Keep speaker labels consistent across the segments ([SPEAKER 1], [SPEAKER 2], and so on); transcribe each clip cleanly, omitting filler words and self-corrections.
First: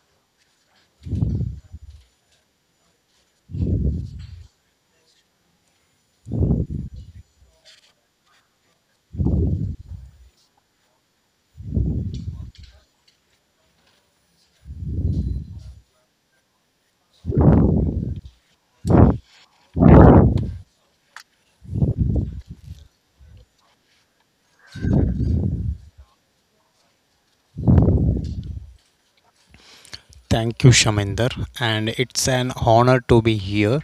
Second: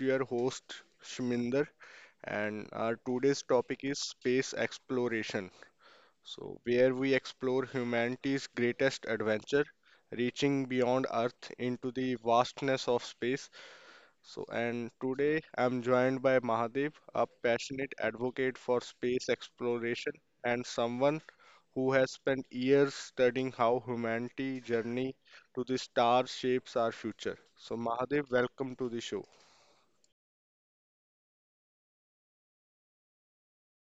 [SPEAKER 1] your host Shminder and our today's topic is space exploration. So where we explore humanity's greatest adventure, reaching beyond Earth into the vastness of space. So and today I'm joined by Mahadev, a passionate advocate for space exploration and someone who has spent years studying how humanity journey to the stars shapes our future. So Mahadev, welcome to the show.
[SPEAKER 2] Thank you, Shaminder, and it's an honor to be here.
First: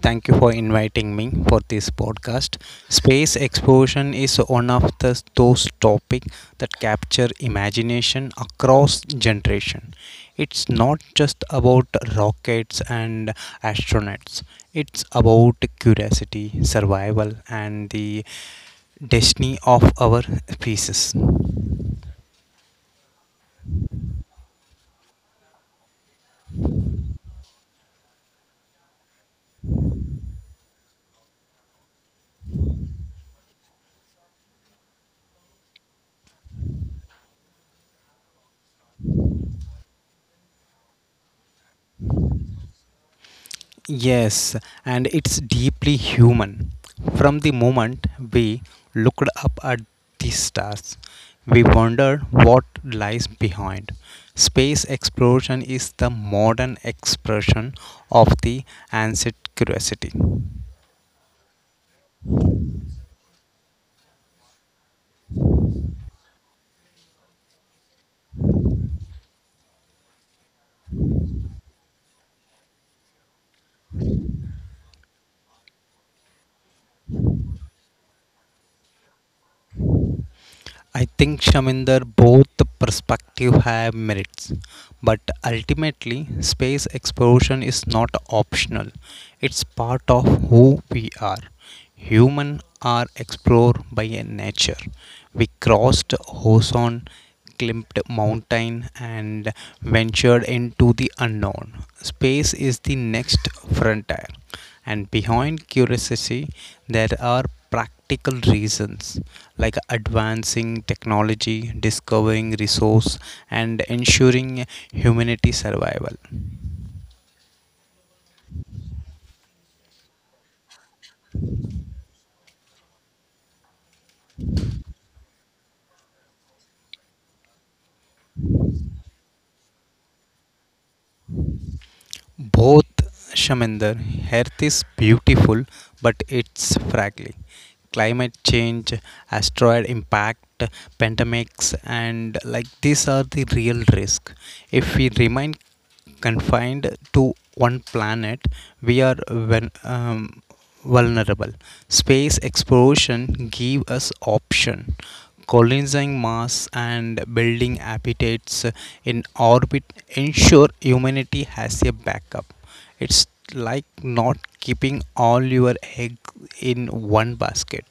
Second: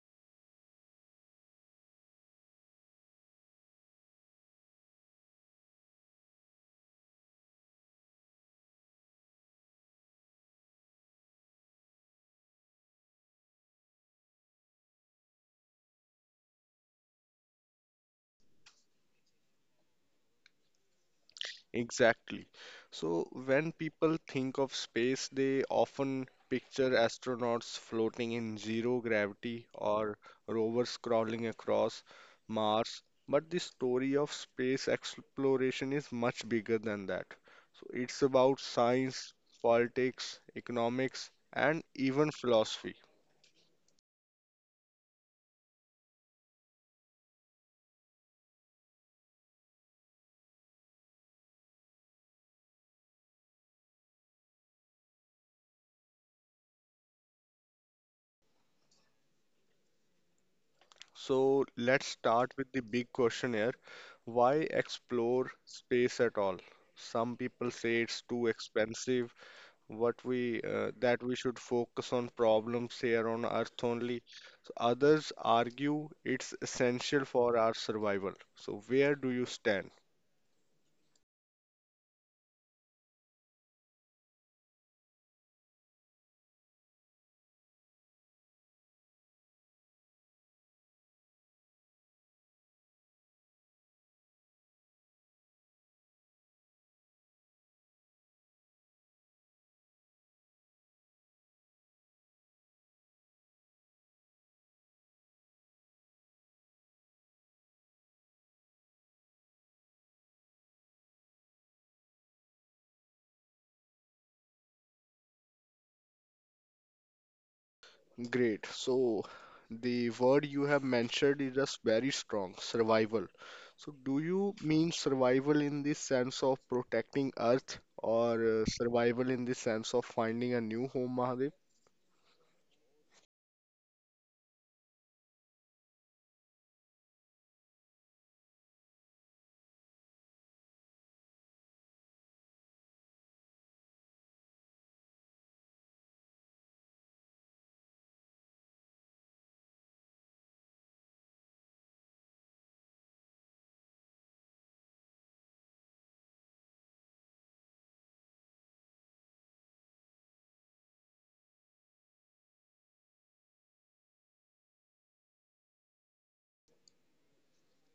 [SPEAKER 2] Thank you for inviting me for this podcast. Space exploration is one of those topics that capture imagination across generation. It's not just about rockets and astronauts. It's about curiosity, survival, and the destiny of our species.
[SPEAKER 1] Exactly. So when people think of space, they often picture astronauts floating in zero gravity or rovers crawling across Mars. But the story of space exploration is much bigger than that. So it's about science, politics, economics, and even philosophy.
[SPEAKER 2] Yes, and it's deeply human. From the moment we looked up at the stars, we wondered what lies behind. Space exploration is the modern expression of the ancient curiosity.
[SPEAKER 1] So let's start with the big question here. Why explore space at all? Some people say it's too expensive. What we that we should focus on problems here on Earth only. So others argue it's essential for our survival. So where do you stand?
[SPEAKER 2] I think Shaminder, both the perspective have merits, but ultimately, space exploration is not optional. It's part of who we are. Human are explored by a nature. We crossed ozone, climbed mountain, and ventured into the unknown. Space is the next frontier and behind curiosity there are practical reasons like advancing technology discovering resource and ensuring humanity survival.
[SPEAKER 1] Great. So the word you have mentioned is just very strong, survival. So do you mean survival in the sense of protecting Earth or survival in the sense of finding a new home, Mahadev?
[SPEAKER 2] Both Shaminder, Earth is beautiful, but it's fragile. Climate change, asteroid impact, pandemics, and like these are the real risk. If we remain confined to one planet, we are when vulnerable. Space exploration gave us option. Colonizing Mars and building habitats in orbit ensure humanity has a backup. It's like not keeping all your eggs in one basket.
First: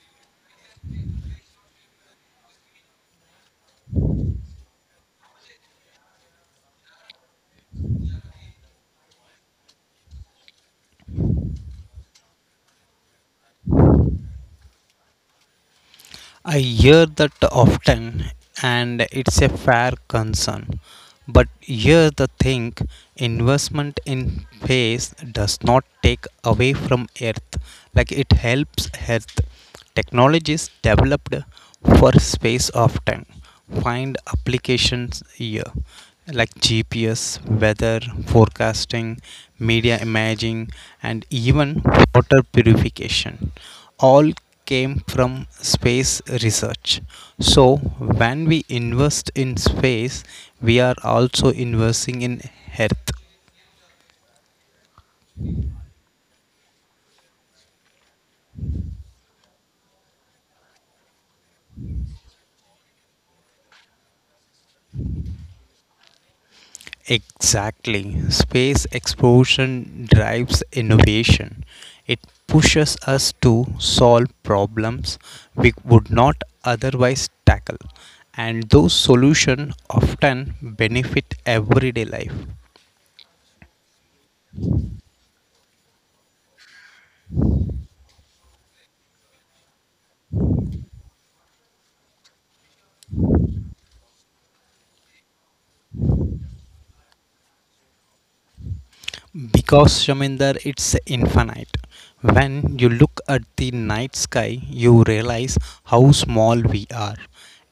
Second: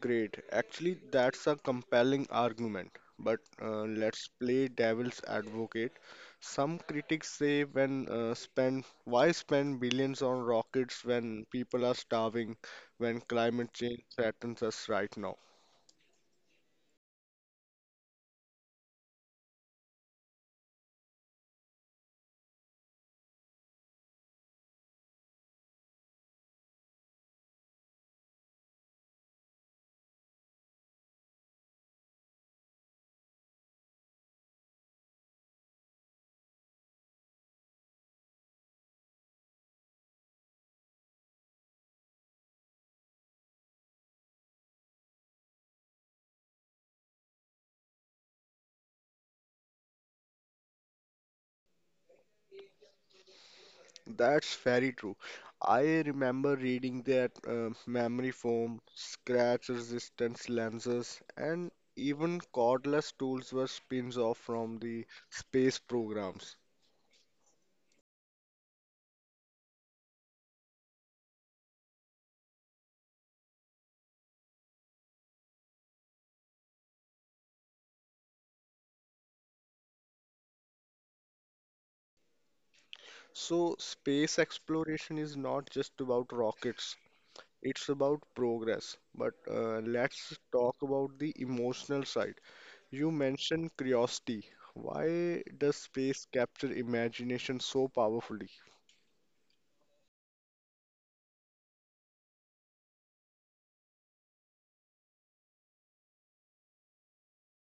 [SPEAKER 1] Great. Actually, that's a compelling argument. But let's play devil's advocate. Some critics say when spend why spend billions on rockets when people are starving, when climate change threatens us right now?
[SPEAKER 2] I hear that often, and it's a fair concern. But here's the thing investment in space does not take away from Earth, like it helps Earth. Technologies developed for space often find applications here like GPS, weather, forecasting, media imaging, and even water purification. All came from space research. So, when we invest in space, we are also investing in Earth.
[SPEAKER 1] That's very true. I remember reading that memory foam, scratch resistance lenses, and even cordless tools were spins off from the space programs.
[SPEAKER 2] Exactly. Space exploration drives innovation. It pushes us to solve problems we would not otherwise tackle, and those solutions often benefit everyday life.
[SPEAKER 1] So, space exploration is not just about rockets, it's about progress. But let's talk about the emotional side. You mentioned curiosity. Why does space capture imagination so powerfully?
[SPEAKER 2] Because Shaminder, it's infinite. When you look at the night sky, you realize how small we are,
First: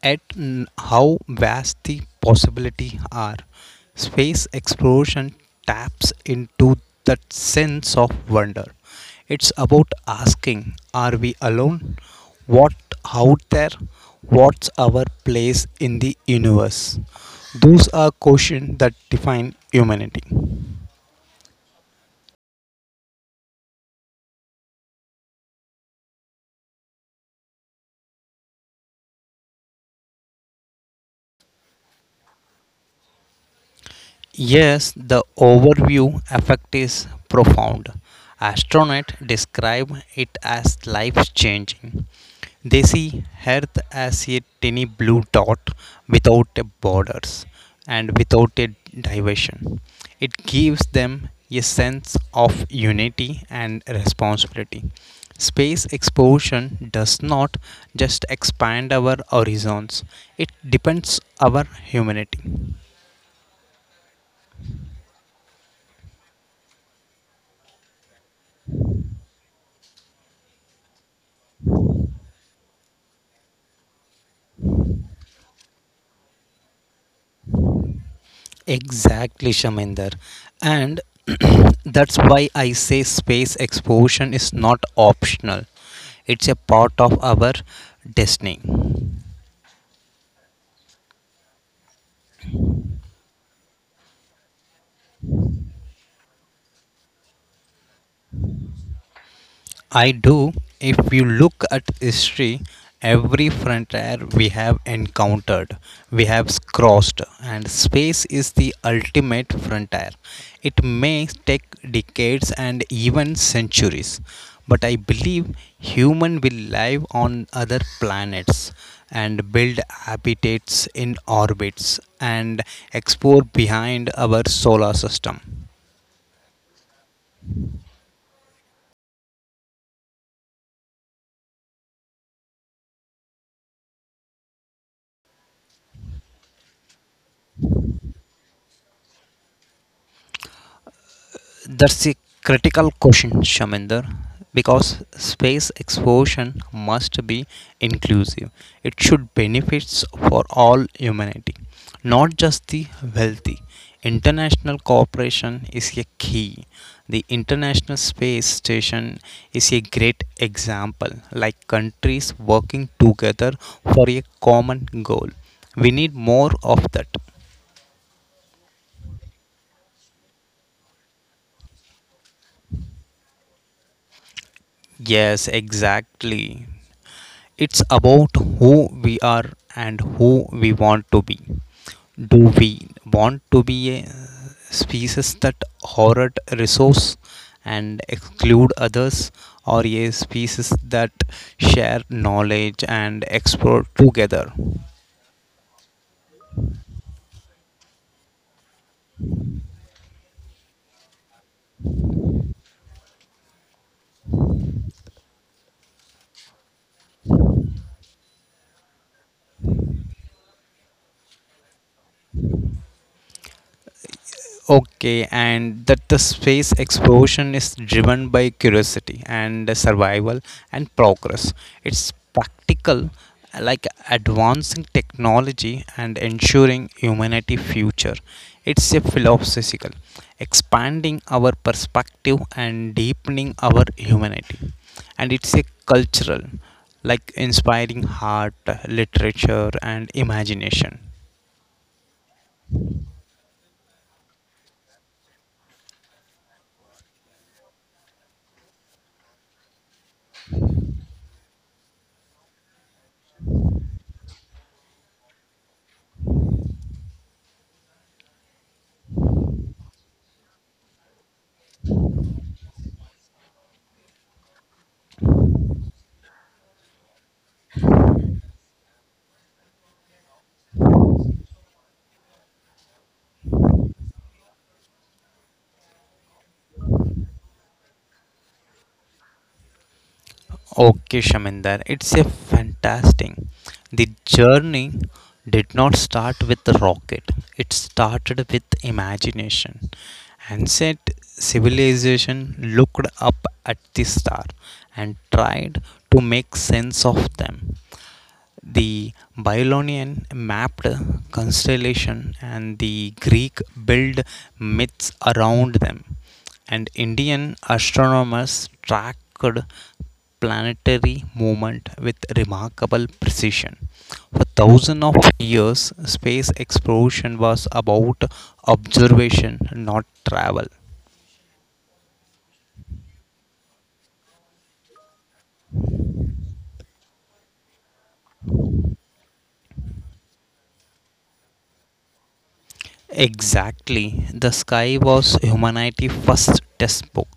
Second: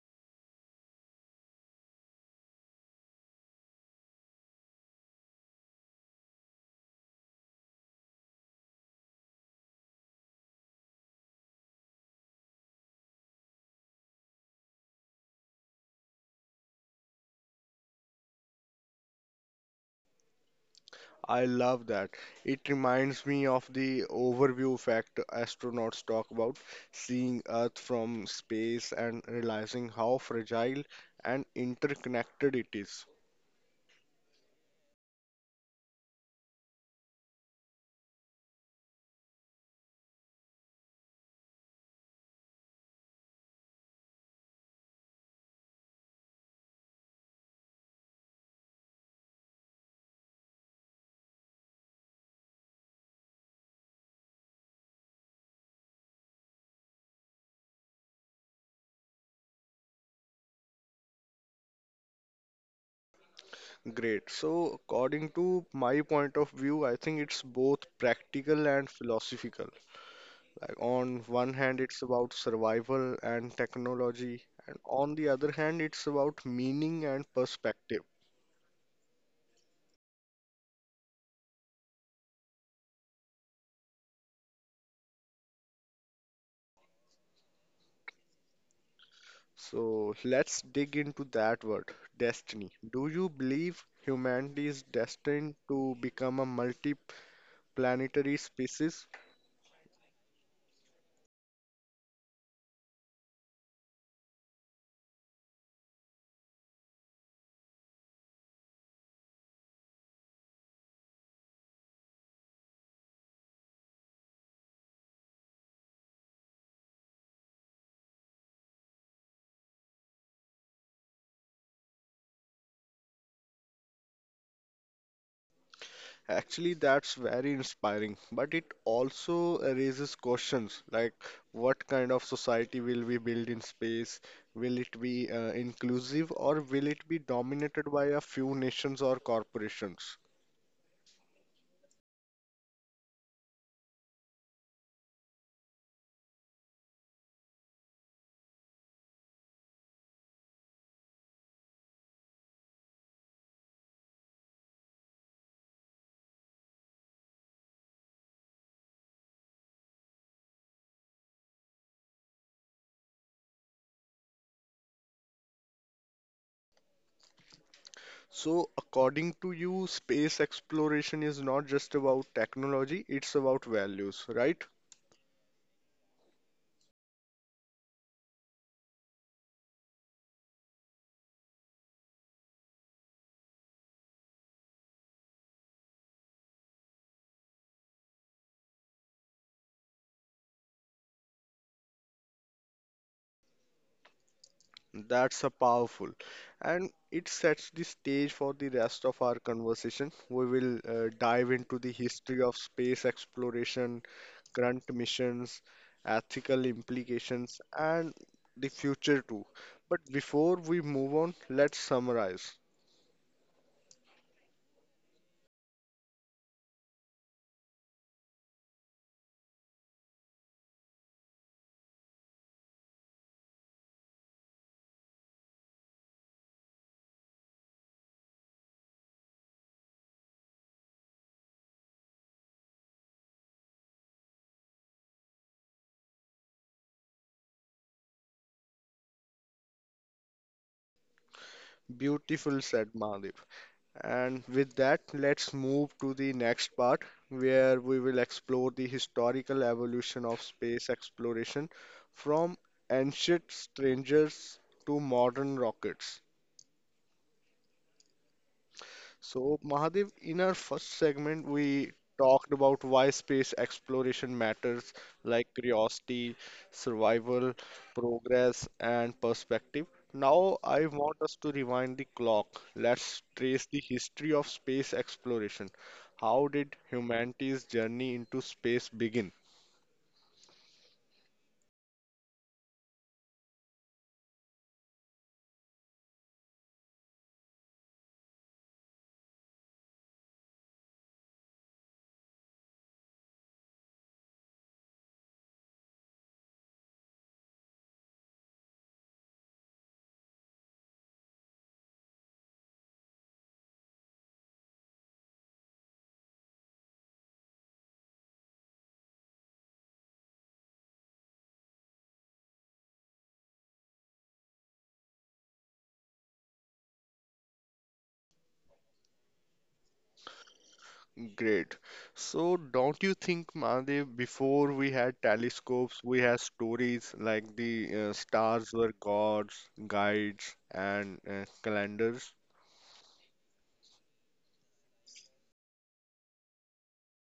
[SPEAKER 2] how vast the possibilities are. Space exploration taps into that sense of wonder. It's about asking, are we alone? What out there? What's our place in the universe? Those are questions that define humanity.
[SPEAKER 1] I love that. It reminds me of the overview fact astronauts talk about seeing Earth from space and realizing how fragile and interconnected it is.
[SPEAKER 2] Yes, the overview effect is profound. Astronauts describe it as life changing. They see Earth as a tiny blue dot without a borders and without a division. It gives them a sense of unity and responsibility. Space exploration does not just expand our horizons, it depends our humanity.
[SPEAKER 1] Great. So, according to my point of view, I think it's both practical and philosophical. Like, on one hand, it's about survival and technology, and on the other hand, it's about meaning and perspective.
[SPEAKER 2] Exactly, Shaminder. And that's why I say space exploration is not optional. It's a part of our destiny.
[SPEAKER 1] So let's dig into that word, destiny. Do you believe humanity is destined to become a multi-planetary species?
[SPEAKER 2] I do. If you look at history, every frontier we have encountered, we have crossed, and space is the ultimate frontier. It may take decades and even centuries, but I believe human will live on other planets and build habitats in orbits and explore behind our solar system.
[SPEAKER 1] Actually, that's very inspiring, but it also raises questions like what kind of society will we build in space? Will it be inclusive or will it be dominated by a few nations or corporations?
[SPEAKER 2] That's a critical question, Shaminder, because space exploration must be inclusive. It should benefits for all humanity, not just the wealthy. International cooperation is a key. The International Space Station is a great example, like countries working together for a common goal. We need more of that.
[SPEAKER 1] So, according to you, space exploration is not just about technology, it's about values, right?
[SPEAKER 2] Yes, exactly. It's about who we are and who we want to be. Do we want to be a species that hoard resource and exclude others, or a species that share knowledge and explore together?
[SPEAKER 1] That's a powerful, and it sets the stage for the rest of our conversation. We will dive into the history of space exploration, current missions, ethical implications, and the future too. But before we move on, let's summarize.
[SPEAKER 2] Okay, and that the space exploration is driven by curiosity and survival and progress. It's practical, like advancing technology and ensuring humanity future. It's a philosophical, expanding our perspective and deepening our humanity. And it's a cultural, like inspiring art, literature, and imagination.
[SPEAKER 1] Beautiful, said Mahadev. And with that, let's move to the next part where we will explore the historical evolution of space exploration from ancient strangers to modern rockets. So, Mahadev, in our first segment, we talked about why space exploration matters, like curiosity, survival, progress, and perspective. Now, I want us to rewind the clock. Let's trace the history of space exploration. How did humanity's journey into space begin?
[SPEAKER 2] Okay, Shaminder, it's a fantastic. The journey did not start with the rocket. It started with imagination. Ancient civilization looked up at the star and tried to make sense of them. The Babylonian mapped constellation and the Greek built myths around them, and Indian astronomers tracked planetary movement with remarkable precision. For thousands of years, space exploration was about observation, not travel.
[SPEAKER 1] Great. So, don't you think, Mahadev, before we had telescopes, we had stories like the stars were gods, guides, and calendars?
[SPEAKER 2] Exactly. The sky was humanity's first textbook.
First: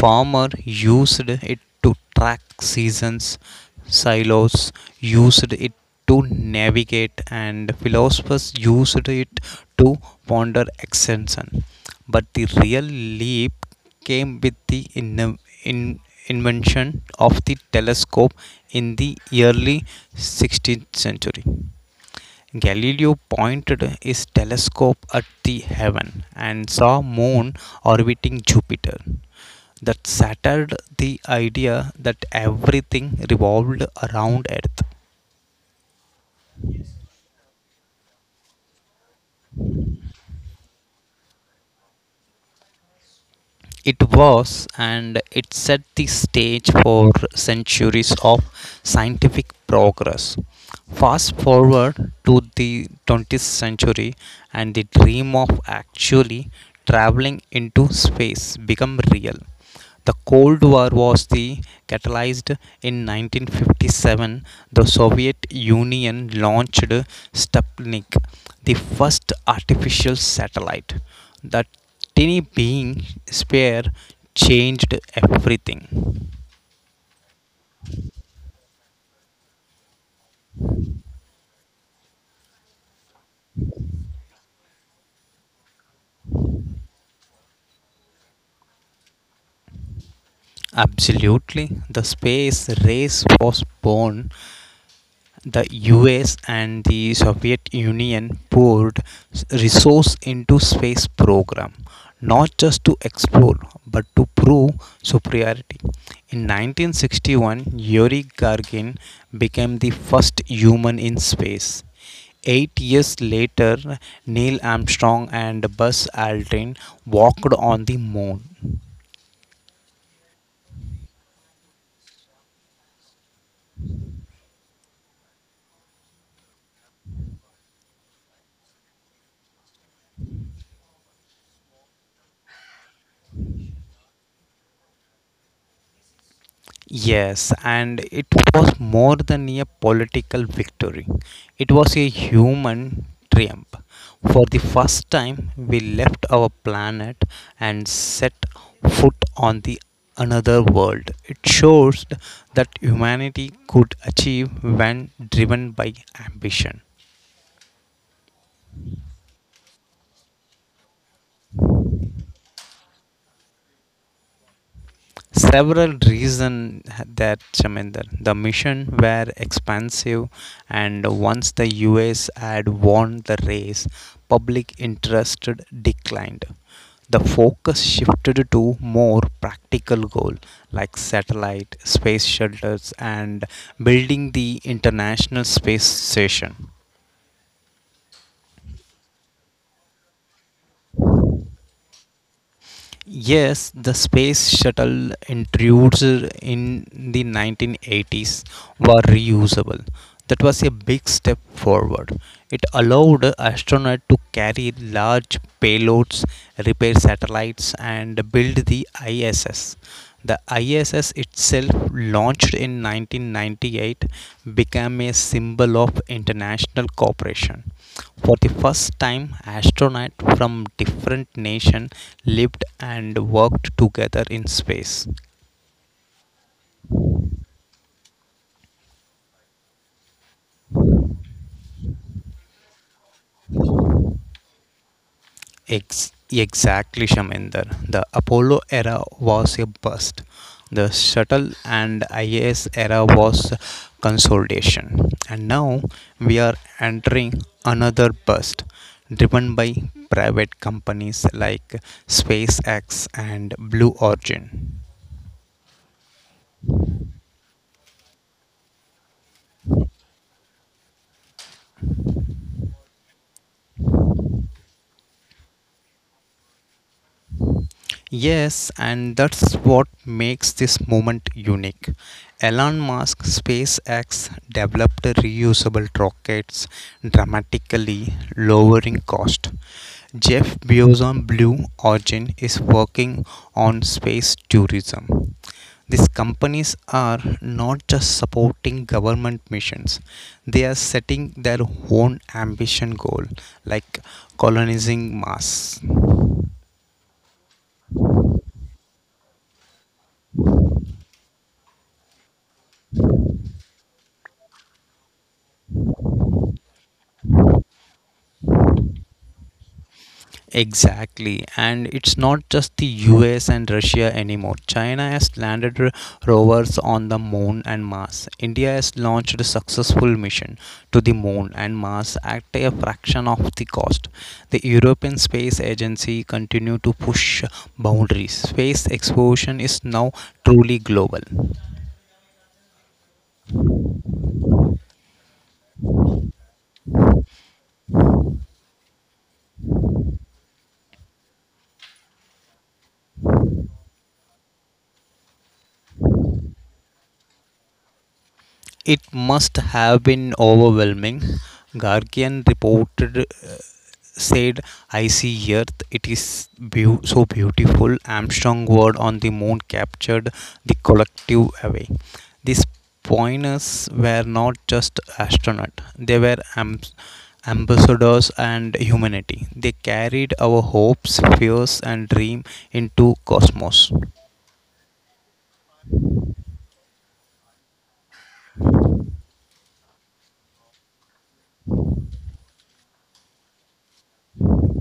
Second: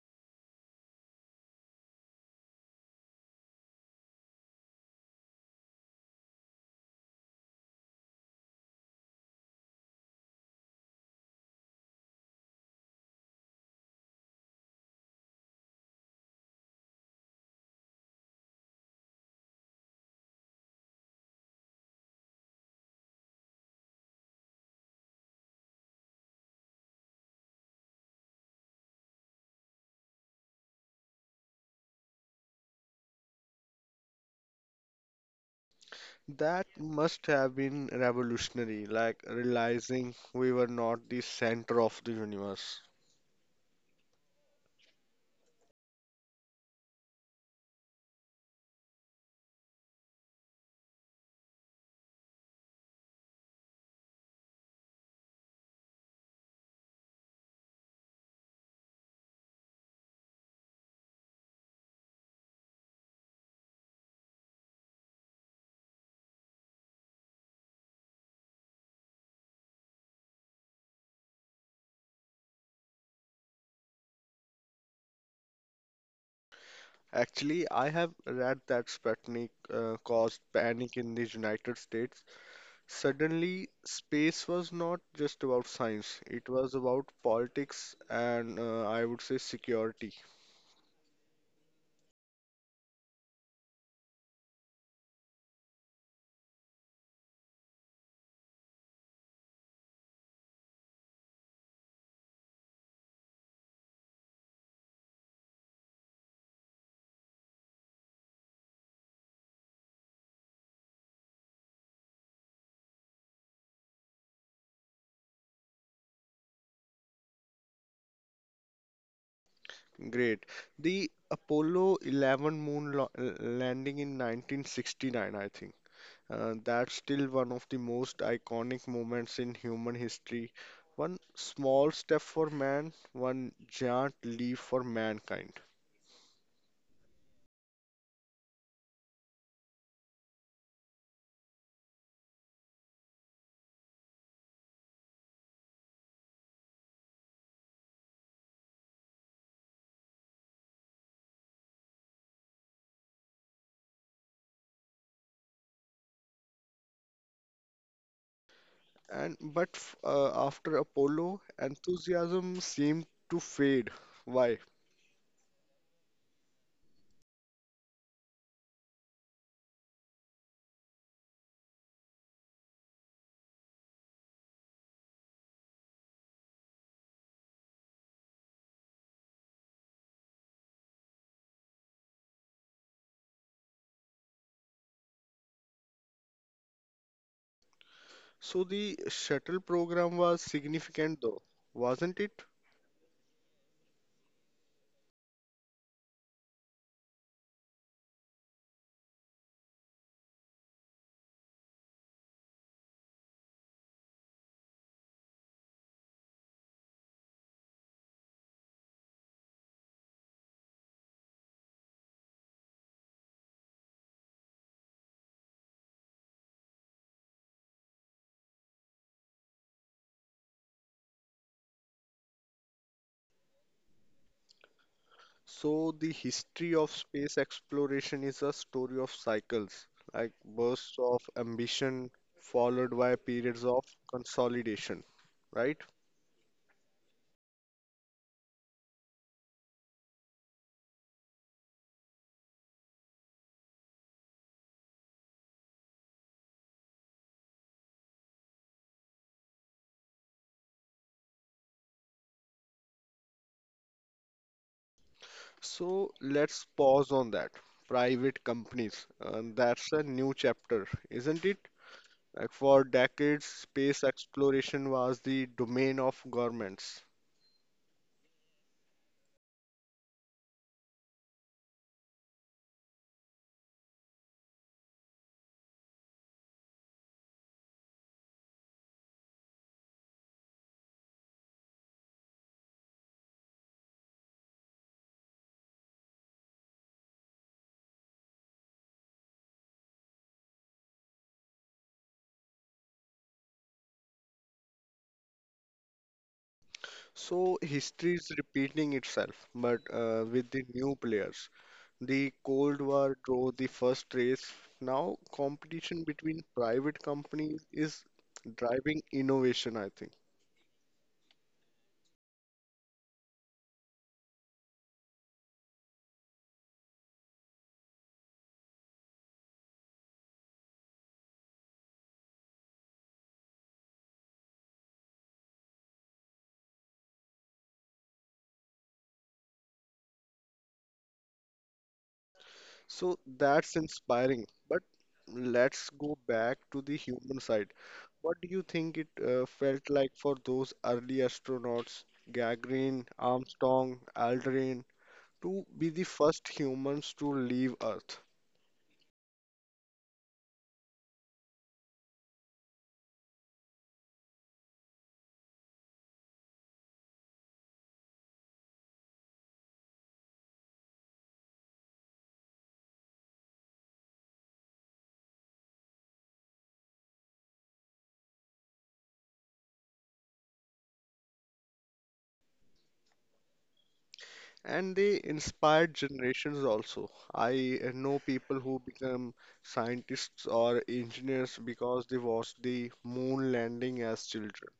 [SPEAKER 2] Farmer used it to track seasons, silos used it to navigate, and philosophers used it to ponder extension. But the real leap came with the in- invention of the telescope in the early 16th century. Galileo pointed his telescope at the heaven and saw moon orbiting Jupiter. That shattered the idea that everything revolved around Earth.
[SPEAKER 1] That must have been revolutionary, like realizing we were not the center of the universe.
[SPEAKER 2] It was and it set the stage for centuries of scientific progress. Fast forward to the 20th century and the dream of actually traveling into space became real. The Cold War was the catalyzed. In 1957, the Soviet Union launched Sputnik, the first artificial satellite. That tiny being sphere changed everything.
[SPEAKER 1] Actually, I have read that Sputnik caused panic in the United States. Suddenly, space was not just about science, it was about politics and I would say security.
[SPEAKER 2] Absolutely, the space race was born. The US and the Soviet Union poured resource into space program not just to explore but to prove superiority. In 1961, Yuri Gagarin became the first human in space. 8 years later, Neil Armstrong and Buzz Aldrin walked on the moon.
[SPEAKER 1] Great. The Apollo 11 landing in 1969, I think. That's still one of the most iconic moments in human history. One small step for man, one giant leap for mankind.
[SPEAKER 2] Yes, and it was more than a political victory. It was a human triumph. For the first time, we left our planet and set foot on the another world. It shows that humanity could achieve when driven by ambition.
[SPEAKER 1] After Apollo, enthusiasm seemed to fade. Why?
[SPEAKER 2] Several reasons that Shaminder. The mission were expansive, and once the US had won the race, public interest declined. The focus shifted to more practical goals like satellite, space shuttles, and building the International Space Station.
[SPEAKER 1] So the shuttle program was significant though, wasn't it?
[SPEAKER 2] Yes, the space shuttle intrudes in the 1980s were reusable. That was a big step forward. It allowed astronauts to carry large payloads, repair satellites, and build the ISS. The ISS itself, launched in 1998, became a symbol of international cooperation. For the first time, astronauts from different nations lived and worked together in space.
[SPEAKER 1] So the history of space exploration is a story of cycles, like bursts of ambition followed by periods of consolidation, right?
[SPEAKER 2] Exactly, Shaminder. The Apollo era was a burst. The shuttle and IS era was consolidation. And now we are entering another burst driven by private companies like SpaceX and Blue Origin.
[SPEAKER 1] So let's pause on that. Private companies, and that's a new chapter, isn't it? Like for decades, space exploration was the domain of governments.
[SPEAKER 2] Yes, and that's what makes this moment unique. Elon Musk SpaceX developed reusable rockets, dramatically lowering cost. Jeff Bezos Blue Origin is working on space tourism. These companies are not just supporting government missions, they are setting their own ambition goal like colonizing Mars.
[SPEAKER 1] So history is repeating itself, but with the new players. The Cold War drove the first race. Now competition between private companies is driving innovation, I think.
[SPEAKER 2] Exactly, and it's not just the US and Russia anymore. China has landed rovers on the moon and Mars. India has launched a successful mission to the moon and Mars at a fraction of the cost. The European Space Agency continue to push boundaries. Space exploration is now truly global.
[SPEAKER 1] So that's inspiring. But let's go back to the human side. What do you think it felt like for those early astronauts, Gagarin, Armstrong, Aldrin, to be the first humans to leave Earth?
[SPEAKER 2] It must have been overwhelming. Guardian reported said, "I see Earth. It is so beautiful." Armstrong word on the moon captured the collective away. These pioneers were not just astronauts; they were ambassadors and humanity. They carried our hopes, fears, and dream into cosmos.
[SPEAKER 1] And they inspired generations also. I know people who become scientists or engineers because they watched the moon landing as children.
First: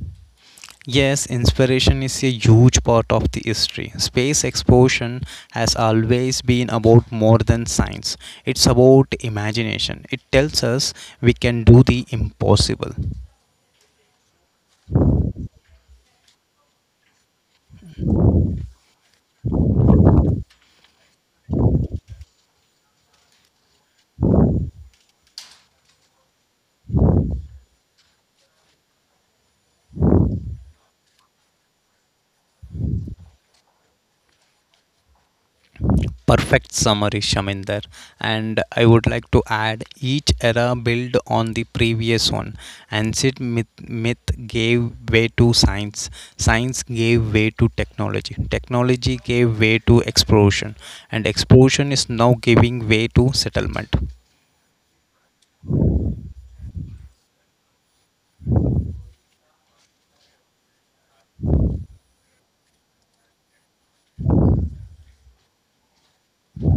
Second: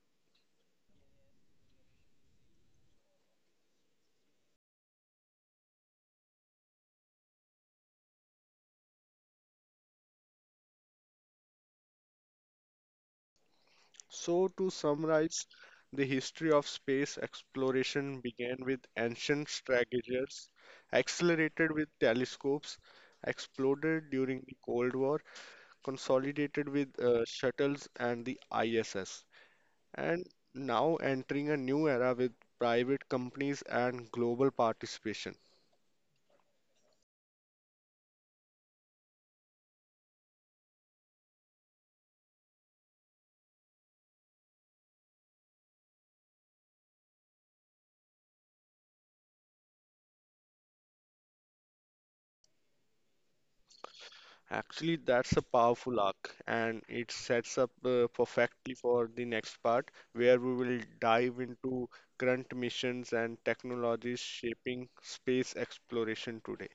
[SPEAKER 2] Yes, inspiration is a huge part of the history. Space exploration has always been about more than science. It's about imagination. It tells us we can do the impossible.
[SPEAKER 1] So, to summarize, the history of space exploration began with ancient strategies, accelerated with telescopes, exploded during the Cold War, consolidated with shuttles and the ISS, and now entering a new era with private companies and global participation.
[SPEAKER 2] Perfect summary Shaminder, and I would like to add each era built on the previous one. Ancient myth gave way to science. Science gave way to technology. Technology gave way to exploration, and exploration is now giving way to settlement.
[SPEAKER 1] Actually, that's a powerful arc, and it sets up perfectly for the next part, where we will dive into current missions and technologies shaping space exploration today.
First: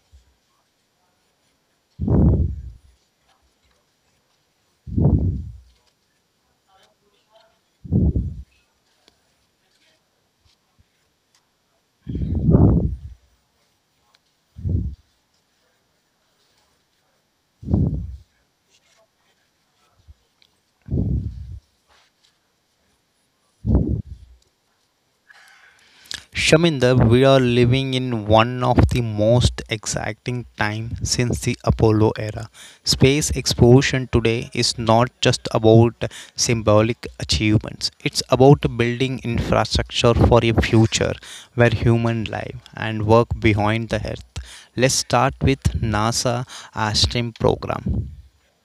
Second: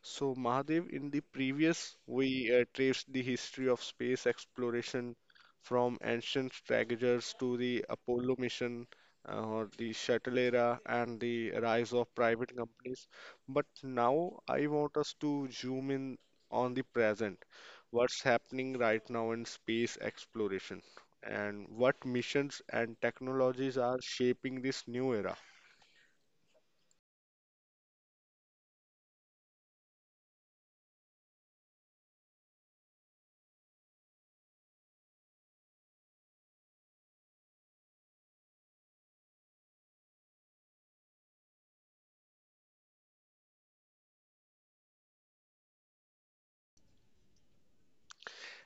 [SPEAKER 1] So, Mahadev, in the previous, we traced the history of space exploration from ancient strategers to the Apollo mission or the shuttle era and the rise of private companies. But now I want us to zoom in on the present. What's happening right now in space exploration and what missions and technologies are shaping this new era?
[SPEAKER 2] Shaminder, we are living in one of the most exciting time since the Apollo era. Space exploration today is not just about symbolic achievements. It's about building infrastructure for a future where human live and work behind the earth. Let's start with NASA Astrim program.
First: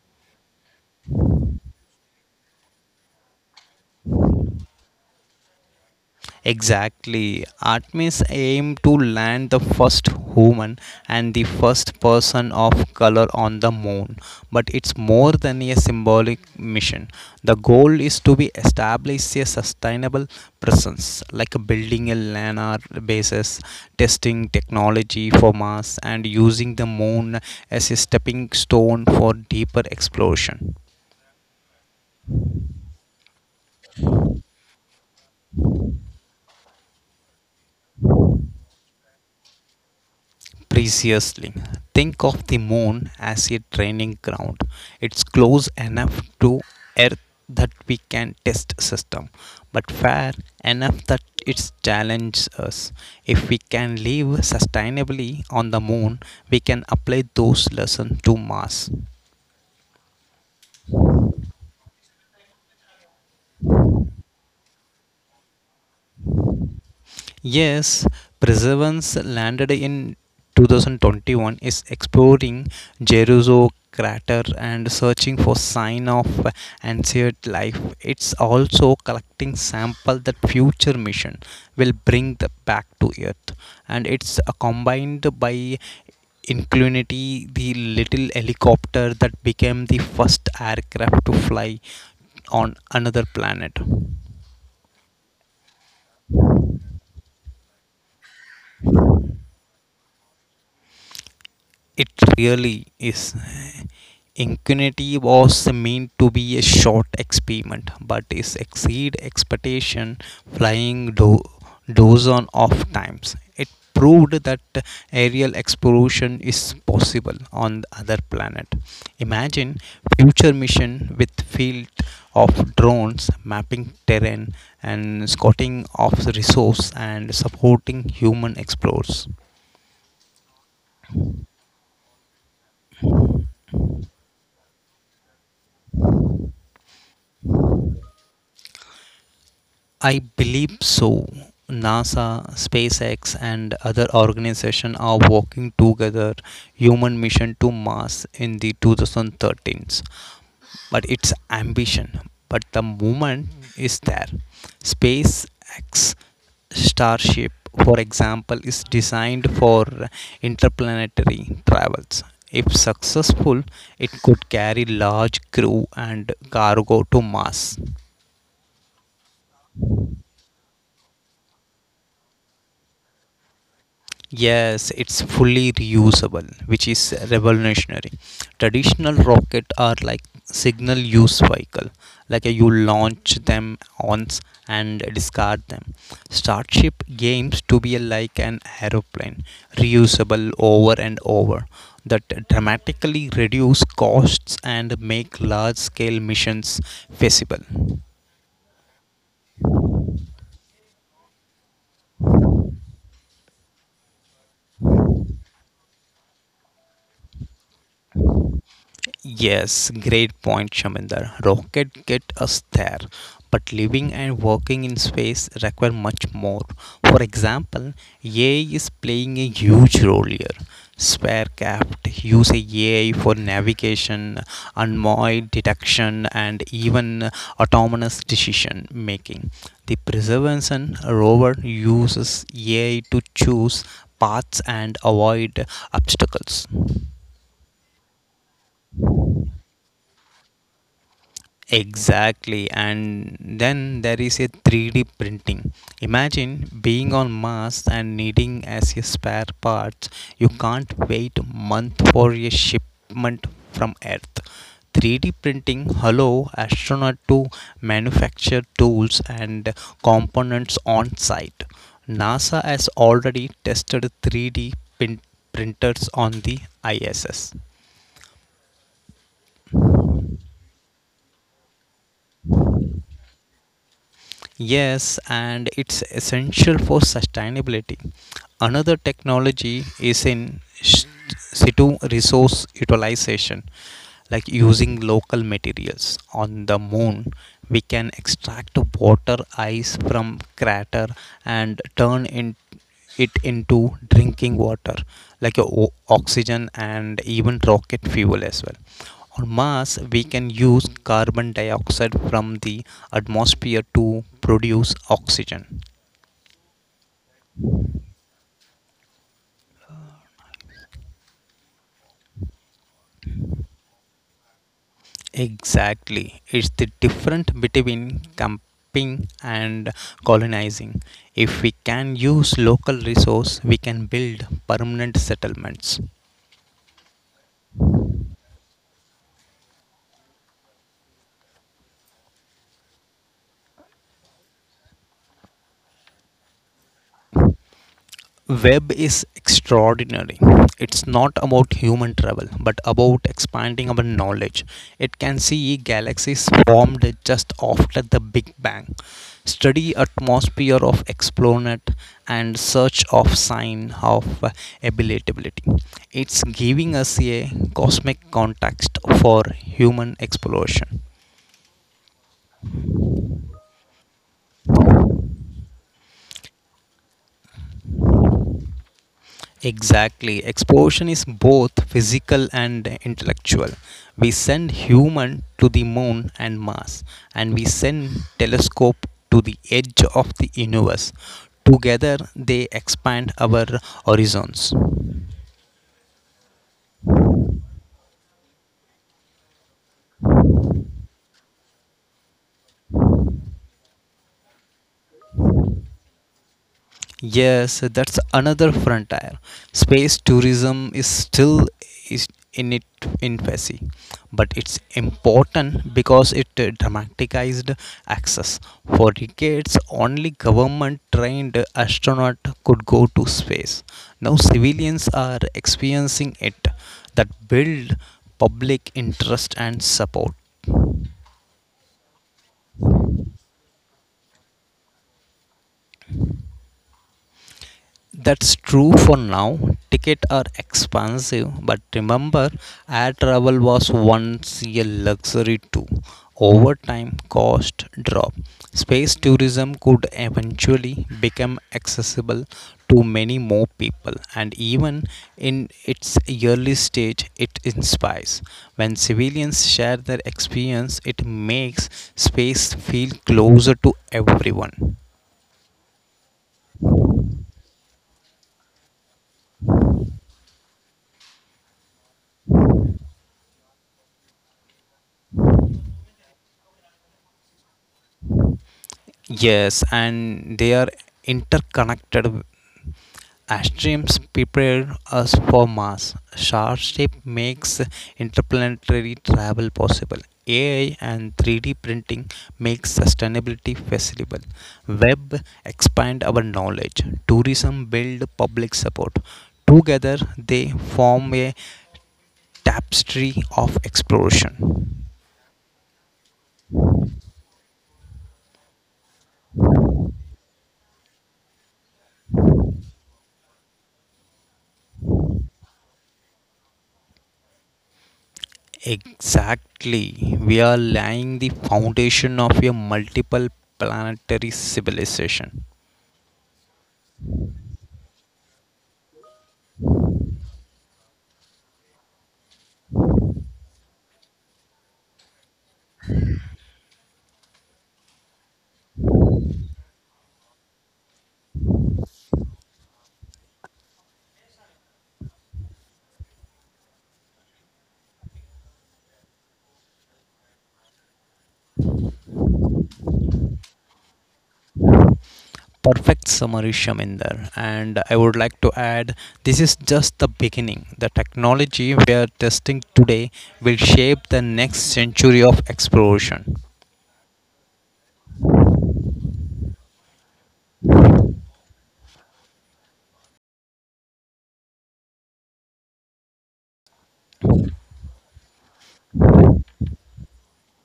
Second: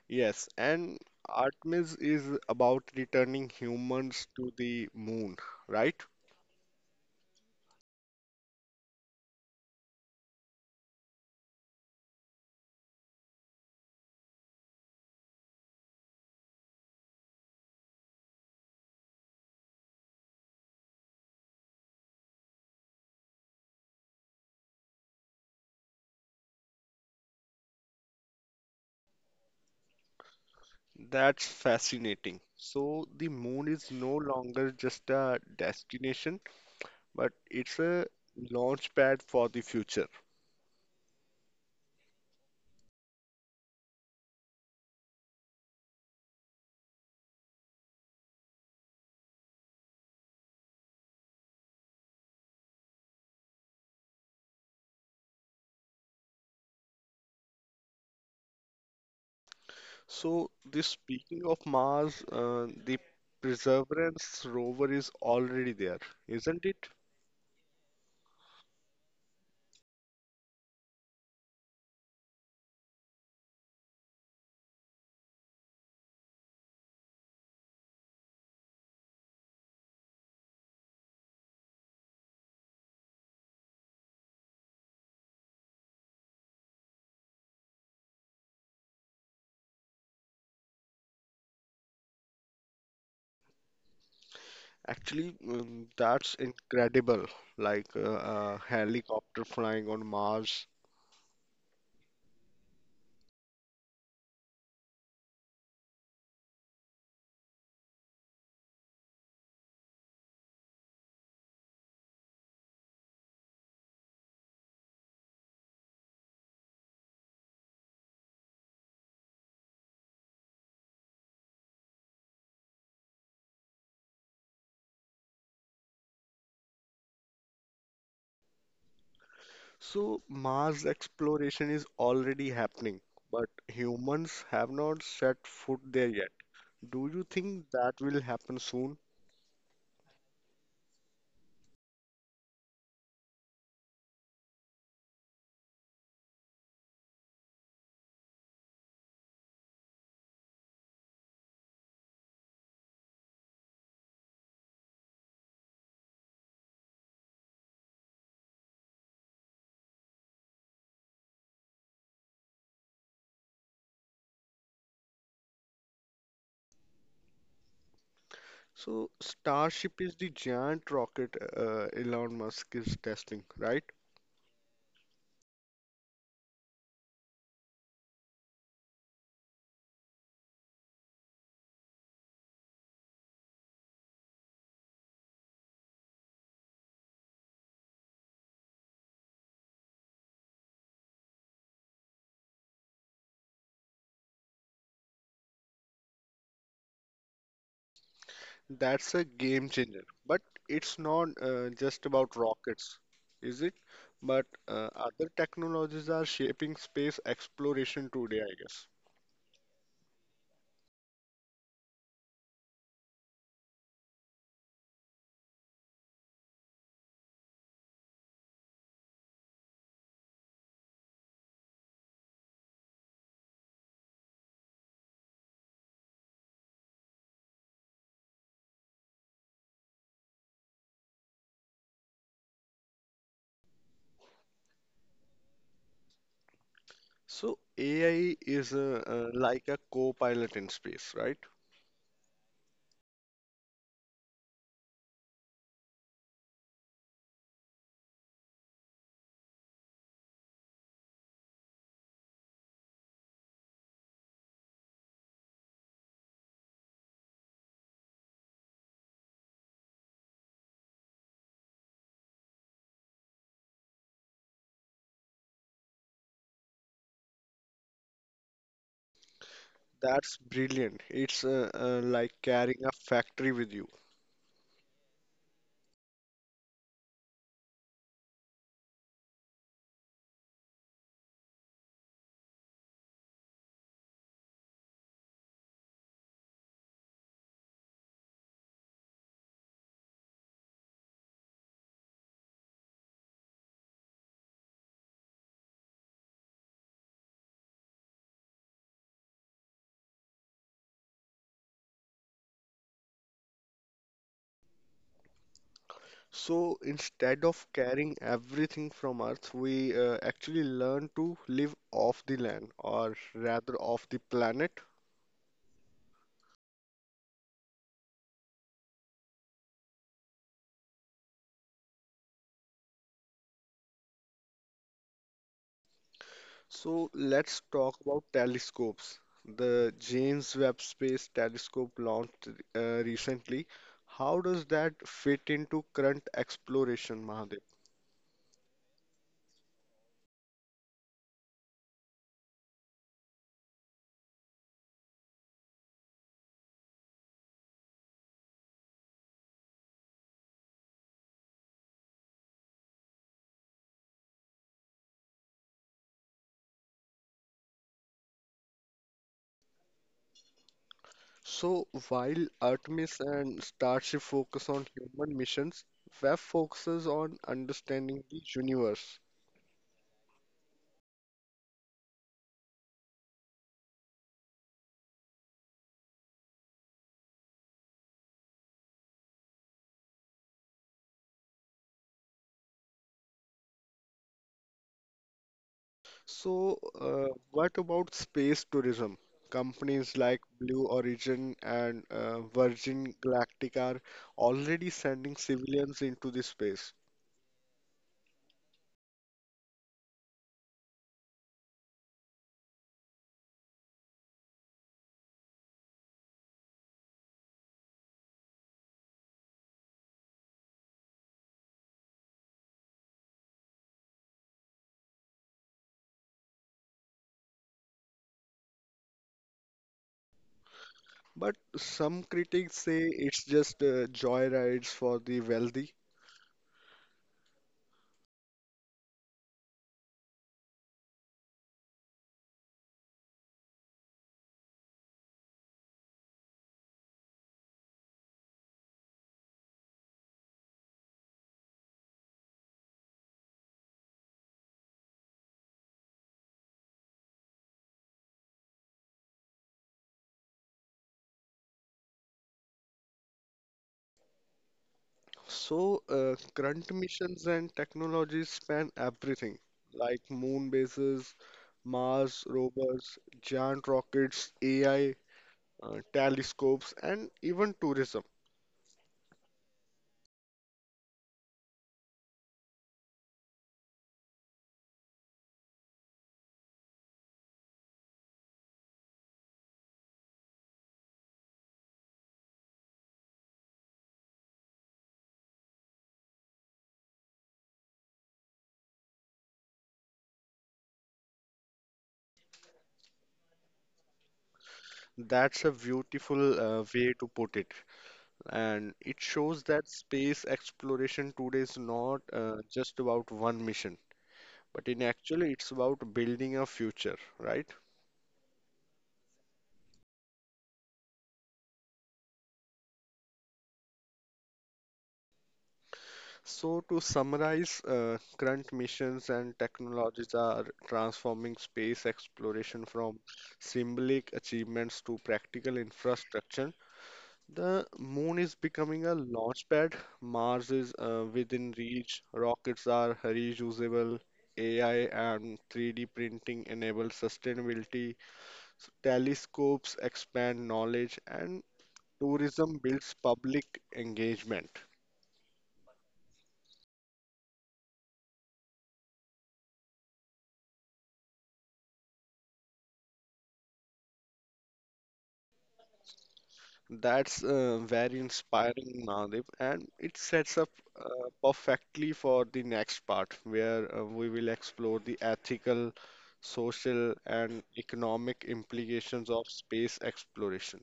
[SPEAKER 1] Yes, and Artemis is about returning humans to the moon, right?
[SPEAKER 2] Exactly. Artemis aimed to land the first human and the first person of color on the moon. But it's more than a symbolic mission. The goal is to be establish a sustainable presence, like building a lunar bases, testing technology for Mars, and using the moon as a stepping stone for deeper exploration.
[SPEAKER 1] That's fascinating. So the moon is no longer just a destination, but it's a launch pad for the future.
[SPEAKER 2] Preciously. Think of the moon as a training ground. It's close enough to Earth that we can test system, but fair enough that it challenges us. If we can live sustainably on the moon, we can apply those lessons to Mars.
[SPEAKER 1] So the speaking of Mars, the Perseverance rover is already there, isn't it?
[SPEAKER 2] Yes, Perseverance landed in 2021 is exploring Jeruzo crater and searching for sign of ancient life. It's also collecting sample that future mission will bring the back to earth, and it's combined by Inclinity, the little helicopter that became the first aircraft to fly on another planet.
[SPEAKER 1] Actually, that's incredible. Like uh, a helicopter flying on Mars.
[SPEAKER 2] It really is. Ingenuity was meant to be a short experiment, but it exceeded expectation, flying do- dozen of times. It proved that aerial exploration is possible on the other planet. Imagine future mission with field of drones mapping terrain and scouting of resource and supporting human explorers.
[SPEAKER 1] So Mars exploration is already happening, but humans have not set foot there yet. Do you think that will happen soon?
[SPEAKER 2] I believe so. NASA, SpaceX, and other organizations are working together human mission to Mars in the 2013s. But it's ambition. But the movement is there. SpaceX Starship, for example, is designed for interplanetary travels. If successful, it could carry large crew and cargo to Mars.
[SPEAKER 1] So Starship is the giant rocket Elon Musk is testing, right?
[SPEAKER 2] Yes, it's fully reusable, which is revolutionary. Traditional rocket are like signal use vehicle, like you launch them once and discard them. Starship games to be like an aeroplane, reusable over and over, that dramatically reduce costs and make large-scale missions feasible.
[SPEAKER 1] That's a game changer. But it's not just about rockets, is it? But other technologies are shaping space exploration today, I guess.
[SPEAKER 2] Yes, great point, Shaminder. Rocket get us there, but living and working in space require much more. For example, AI is playing a huge role here. Sparecraft use AI for navigation, anomaly detection, and even autonomous decision making. The Perseverance rover uses AI to choose paths and avoid obstacles.
[SPEAKER 1] So AI is like a co-pilot in space, right?
[SPEAKER 2] Exactly, and then there is a 3D printing. Imagine being on Mars and needing as a spare parts. You can't wait month for a shipment from Earth. 3D printing allow astronaut to manufacture tools and components on site. NASA has already tested 3D printers on the ISS.
[SPEAKER 1] That's brilliant. It's like carrying a factory with you.
[SPEAKER 2] Yes, and it's essential for sustainability. Another technology is in situ resource utilization, like using local materials. On the moon, we can extract water ice from crater and turn it into drinking water, like oxygen, and even rocket fuel as well. On Mars, we can use carbon dioxide from the atmosphere to produce oxygen.
[SPEAKER 1] So instead of carrying everything from Earth, we actually learn to live off the land, or rather off the planet.
[SPEAKER 2] Exactly. It's the difference between camping and colonizing. If we can use local resource, we can build permanent settlements.
[SPEAKER 1] So let's talk about telescopes. The James Webb Space Telescope launched recently. How does that fit into current exploration, Mahadev?
[SPEAKER 2] Web is extraordinary. It's not about human travel, but about expanding our knowledge. It can see galaxies formed just after the big bang, study atmosphere of explanet, and search of sign of habitability. It's giving us a cosmic context for human exploration.
[SPEAKER 1] So while Artemis and Starship focus on human missions, Web focuses on understanding the universe.
[SPEAKER 2] Exactly. Exploration is both physical and intellectual. We send human to the moon and Mars, and we send telescope to the edge of the universe. Together they expand our horizons.
[SPEAKER 1] So, what about space tourism? Companies like Blue Origin and Virgin Galactic are already sending civilians into the space.
[SPEAKER 2] Yes, that's another frontier. Space tourism is still is in its infancy, but it's important because it dramatized access. For decades, only government-trained astronaut could go to space. Now civilians are experiencing it. That build public interest and support.
[SPEAKER 1] But some critics say it's just joyrides for the wealthy.
[SPEAKER 2] That's true for now. Tickets are expensive, but remember, air travel was once a luxury too. Over time, cost drop. Space tourism could eventually become accessible to many more people, and even in its early stage, it inspires. When civilians share their experience, it makes space feel closer to everyone.
[SPEAKER 1] So, current missions and technologies span everything like moon bases, Mars rovers, giant rockets, AI, telescopes, and even tourism.
[SPEAKER 2] Yes, and they are interconnected. As streams prepare us for Mars, Starship makes interplanetary travel possible. AI and 3D printing makes sustainability feasible. Web expand our knowledge. Tourism build public support. Together, they form a tapestry of exploration.
[SPEAKER 1] That's a beautiful way to put it. And it shows that space exploration today is not just about one mission, but in actually it's about building a future, right?
[SPEAKER 2] Exactly. We are laying the foundation of a multiple planetary civilization.
[SPEAKER 1] So, to summarize, current missions and technologies are transforming space exploration from symbolic achievements to practical infrastructure. The moon is becoming a launchpad, Mars is within reach, rockets are reusable, AI and 3D printing enable sustainability, so telescopes expand knowledge, and tourism builds public engagement.
[SPEAKER 2] Perfect summary, Shaminder. And I would like to add, this is just the beginning. The technology we are testing today will shape the next century of exploration.
[SPEAKER 1] That's very inspiring, Navdeep, and it sets up uh, perfectly for the next part where we will explore the ethical, social, and economic implications of space exploration.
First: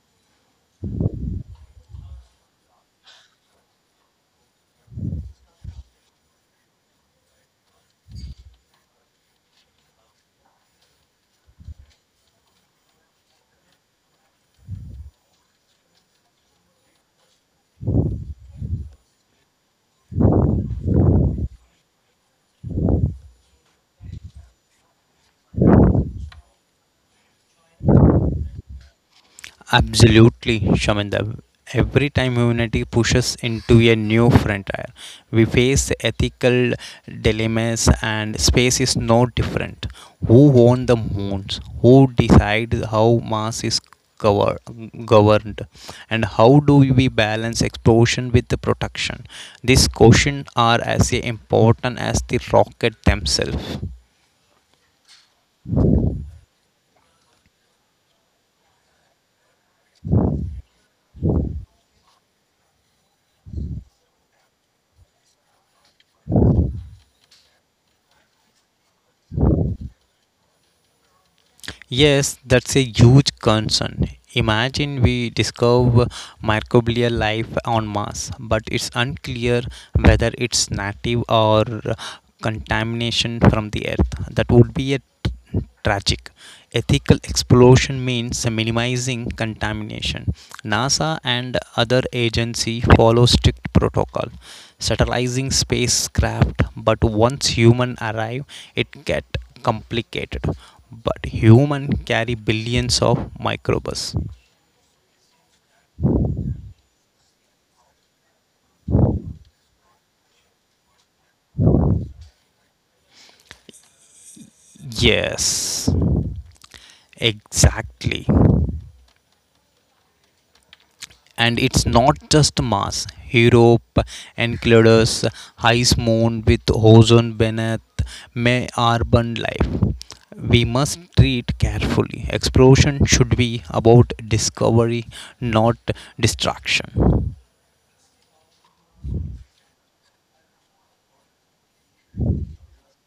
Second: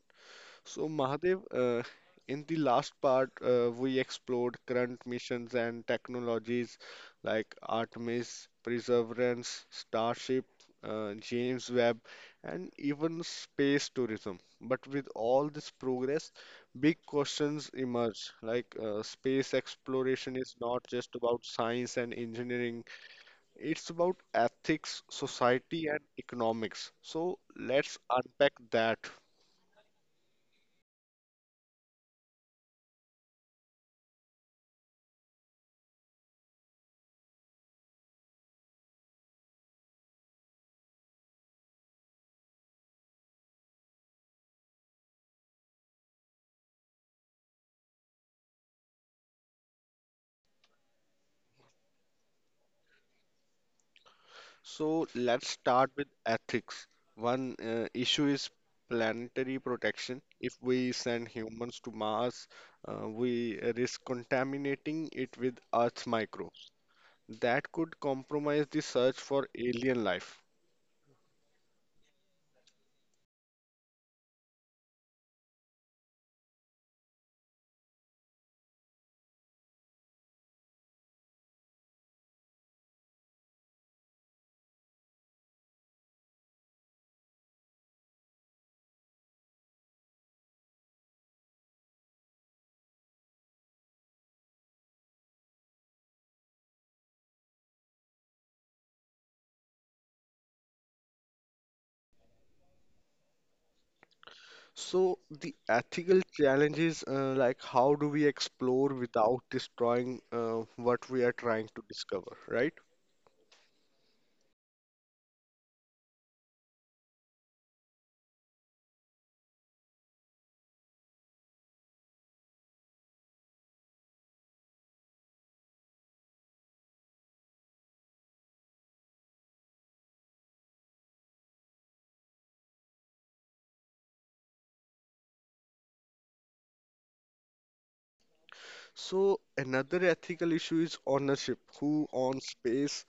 [SPEAKER 1] So, Mahadev, in the last part, we explored current missions and technologies like Artemis, Perseverance, Starship, James Webb, and even space tourism. But with all this progress, big questions emerge. Like space exploration is not just about science and engineering, it's about ethics, society, and economics. So, let's unpack that.
[SPEAKER 2] Absolutely, Shaminda. Every time humanity pushes into a new frontier, we face ethical dilemmas, and space is no different. Who owns the moons? Who decides how Mars is cover- governed? And how do we balance explosion with the protection? These questions are as important as the rocket themselves.
[SPEAKER 1] So let's start with ethics. One issue is planetary protection. If we send humans to Mars, we risk contaminating it with Earth's microbes. That could compromise the search for alien life.
[SPEAKER 2] Yes, that's a huge concern. Imagine we discover microbial life on Mars, but it's unclear whether it's native or contamination from the Earth. That would be a tragic. Ethical exploration means minimizing contamination. NASA and other agency follow strict protocol, satellising spacecraft, but once human arrive, it get complicated, but human carry billions of microbes.
[SPEAKER 1] So the ethical challenge is like how do we explore without destroying what we are trying to discover, right?
[SPEAKER 2] Yes, exactly. And it's not just Mars. Europe encounters ice moon with ozone beneath may urban life. We must treat carefully. Exploration should be about discovery, not destruction.
[SPEAKER 1] So another ethical issue is ownership. Who owns space?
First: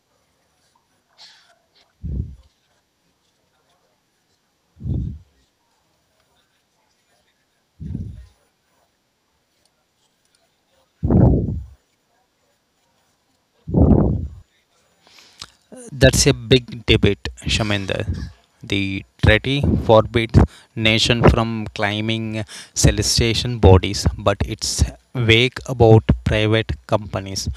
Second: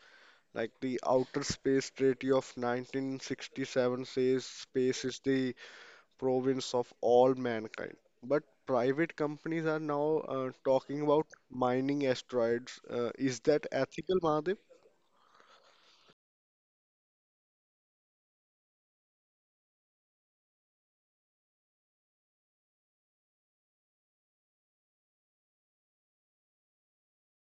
[SPEAKER 1] Like the Outer Space Treaty of 1967 says space is the province of all mankind. But private companies are now talking about mining asteroids. Is that ethical, Mahadev?
[SPEAKER 2] That's a big debate, Shaminder. The treaty forbids nation from claiming celestial bodies, but it's vague about private companies.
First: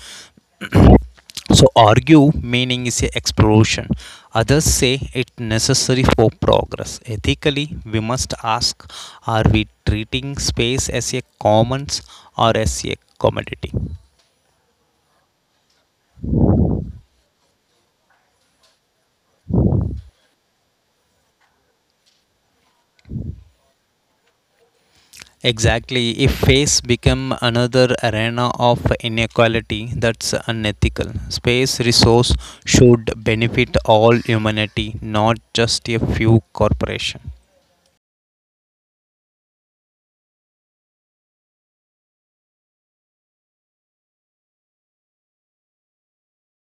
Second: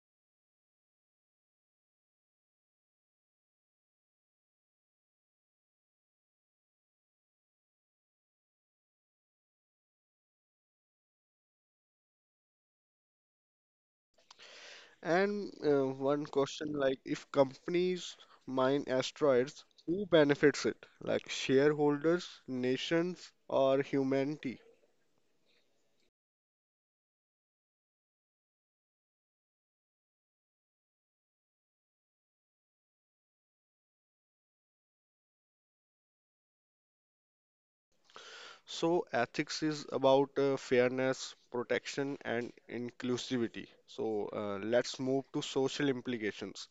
[SPEAKER 2] So argue meaning is a exploration. Others say it's necessary for progress. Ethically, we must ask: are we treating space as a commons or as a commodity?
[SPEAKER 1] And one question like if companies mine asteroids, who benefits it? Like shareholders, nations, or humanity?
[SPEAKER 2] Exactly. If space become another arena of inequality, that's unethical. Space resource should benefit all humanity, not just a few corporation.
[SPEAKER 1] So, ethics is about fairness, protection, and inclusivity. So, let's move to social implications.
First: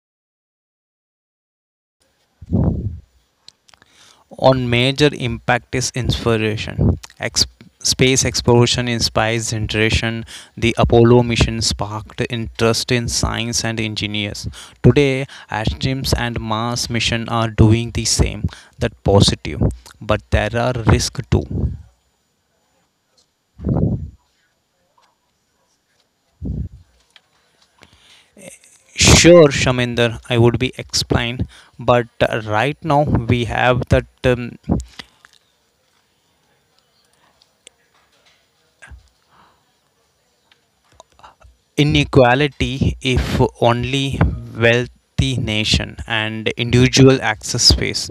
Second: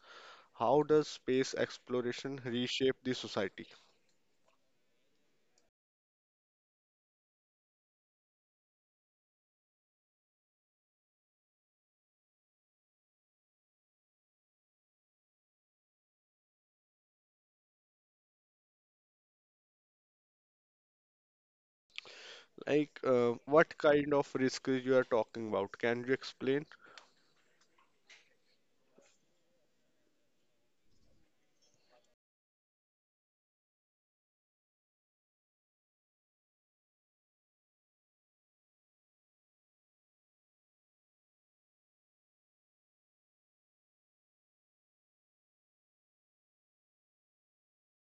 [SPEAKER 1] How does space exploration reshape the society?
[SPEAKER 2] On major impact is inspiration. Space exploration inspires generation. The Apollo mission sparked interest in science and engineers. Today, Astrams and Mars mission are doing the same. That positive, but there are risks too.
[SPEAKER 1] Like, what kind of risk you are talking about? Can you explain?
[SPEAKER 2] Sure, Shaminder, I would be explained, but right now we have that inequality if only wealthy nation and individual access space.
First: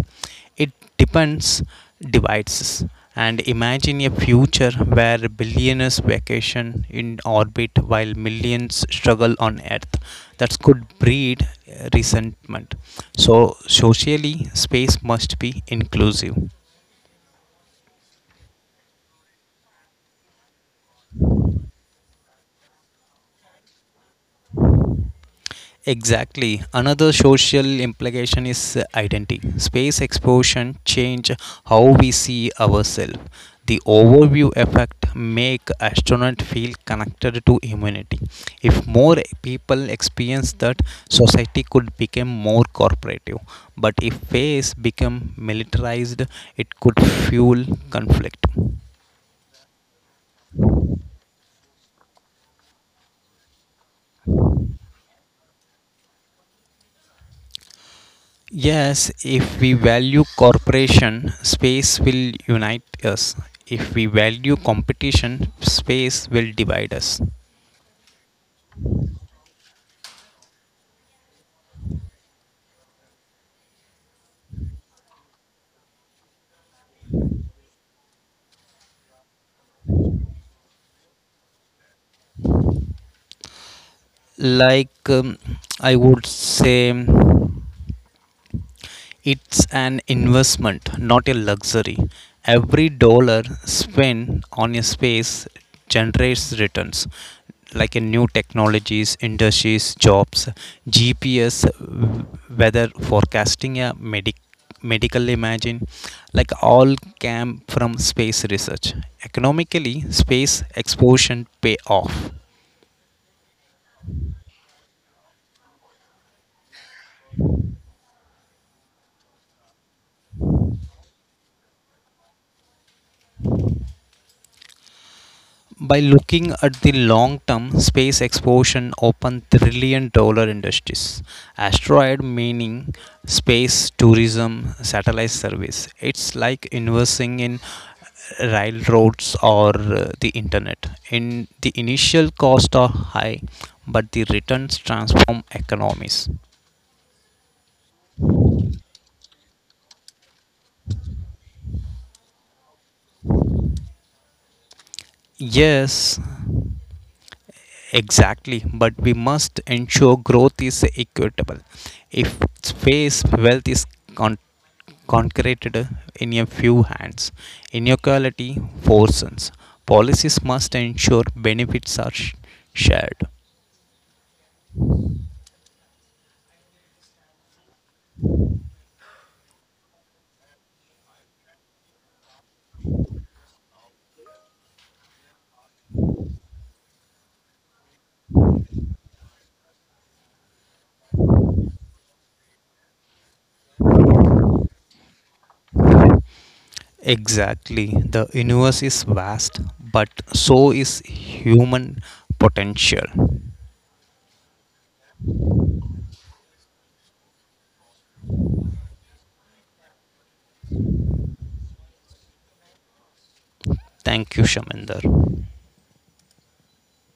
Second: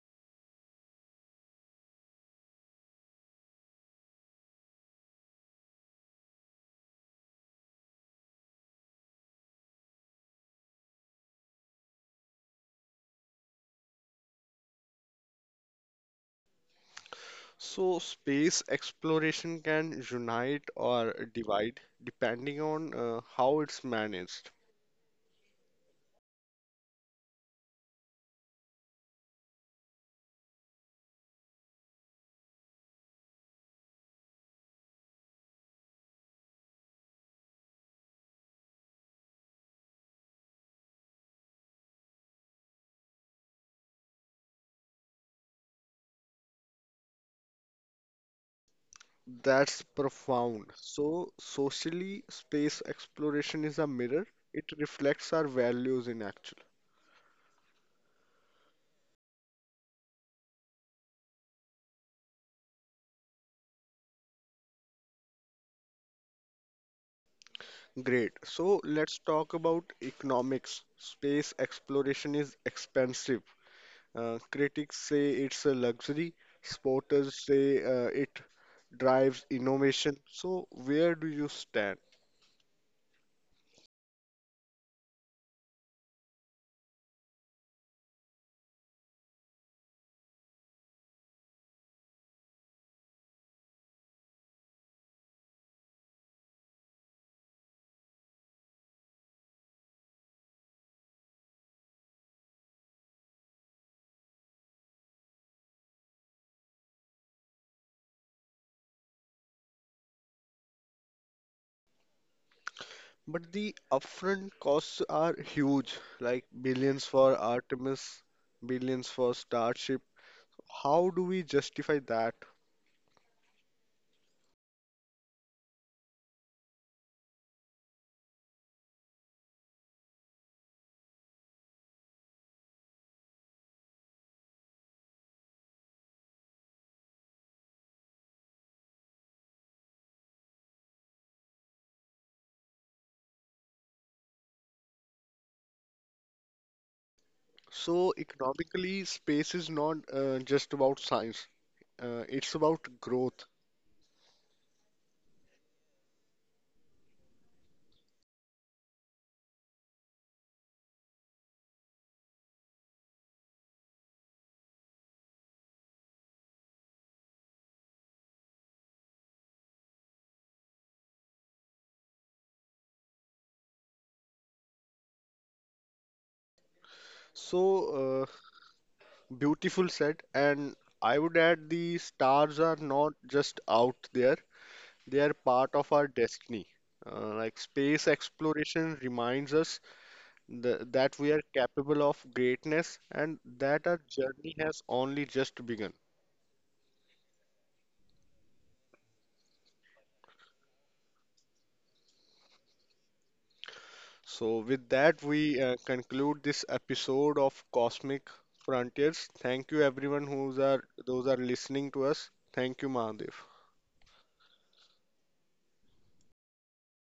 [SPEAKER 2] It depends devices, and imagine a future where billionaires vacation in orbit while millions struggle on earth. That could breed resentment, so socially space must be inclusive.
[SPEAKER 1] So, space exploration can unite or divide depending on how it's managed.
[SPEAKER 2] Exactly. Another social implication is identity. Space exposure change how we see ourselves. The overview effect make astronaut feel connected to humanity. If more people experience that, society could become more cooperative. But if space become militarized, it could fuel conflict.
[SPEAKER 1] That's profound. So, socially, space exploration is a mirror. It reflects our values in action.
[SPEAKER 2] Yes, if we value corporation, space will unite us. If we value competition, space will divide us.
[SPEAKER 1] Great. So, let's talk about economics. Space exploration is expensive. Critics say it's a luxury. Supporters say it drives innovation. So, where do you stand?
[SPEAKER 2] Like, um, I would say, it's an investment, not a luxury. Every dollar spent on a space generates returns, like in new technologies, industries, jobs, GPS, weather forecasting, a medical imaging, like all came from space research. Economically, space exposure pay off.
[SPEAKER 1] But the upfront costs are huge, like billions for Artemis, billions for Starship. How do we justify that?
[SPEAKER 2] By looking at the long term, space exploration open trillion dollar industries. Asteroid mining, space tourism, satellite service. It's like investing in railroads or the internet. In the initial costs are high, but the returns transform economies.
[SPEAKER 1] So, economically, space is not just about science, it's about growth.
[SPEAKER 2] Yes, exactly, but we must ensure growth is equitable. If space wealth is con- concreted in a few hands, inequality worsens. Policies must ensure benefits are shared.
[SPEAKER 1] So, uh, beautiful said. And I would add the stars are not just out there, they are part of our destiny. Like space exploration reminds us th that we are capable of greatness and that our journey has only just begun.
[SPEAKER 2] Exactly, the universe is vast, but so is human potential.
[SPEAKER 1] So, with that, we conclude this episode of Cosmic Frontiers. Thank you, everyone who's are those are listening to us. Thank you, Mahadev.
[SPEAKER 2] Thank you, Shaminder.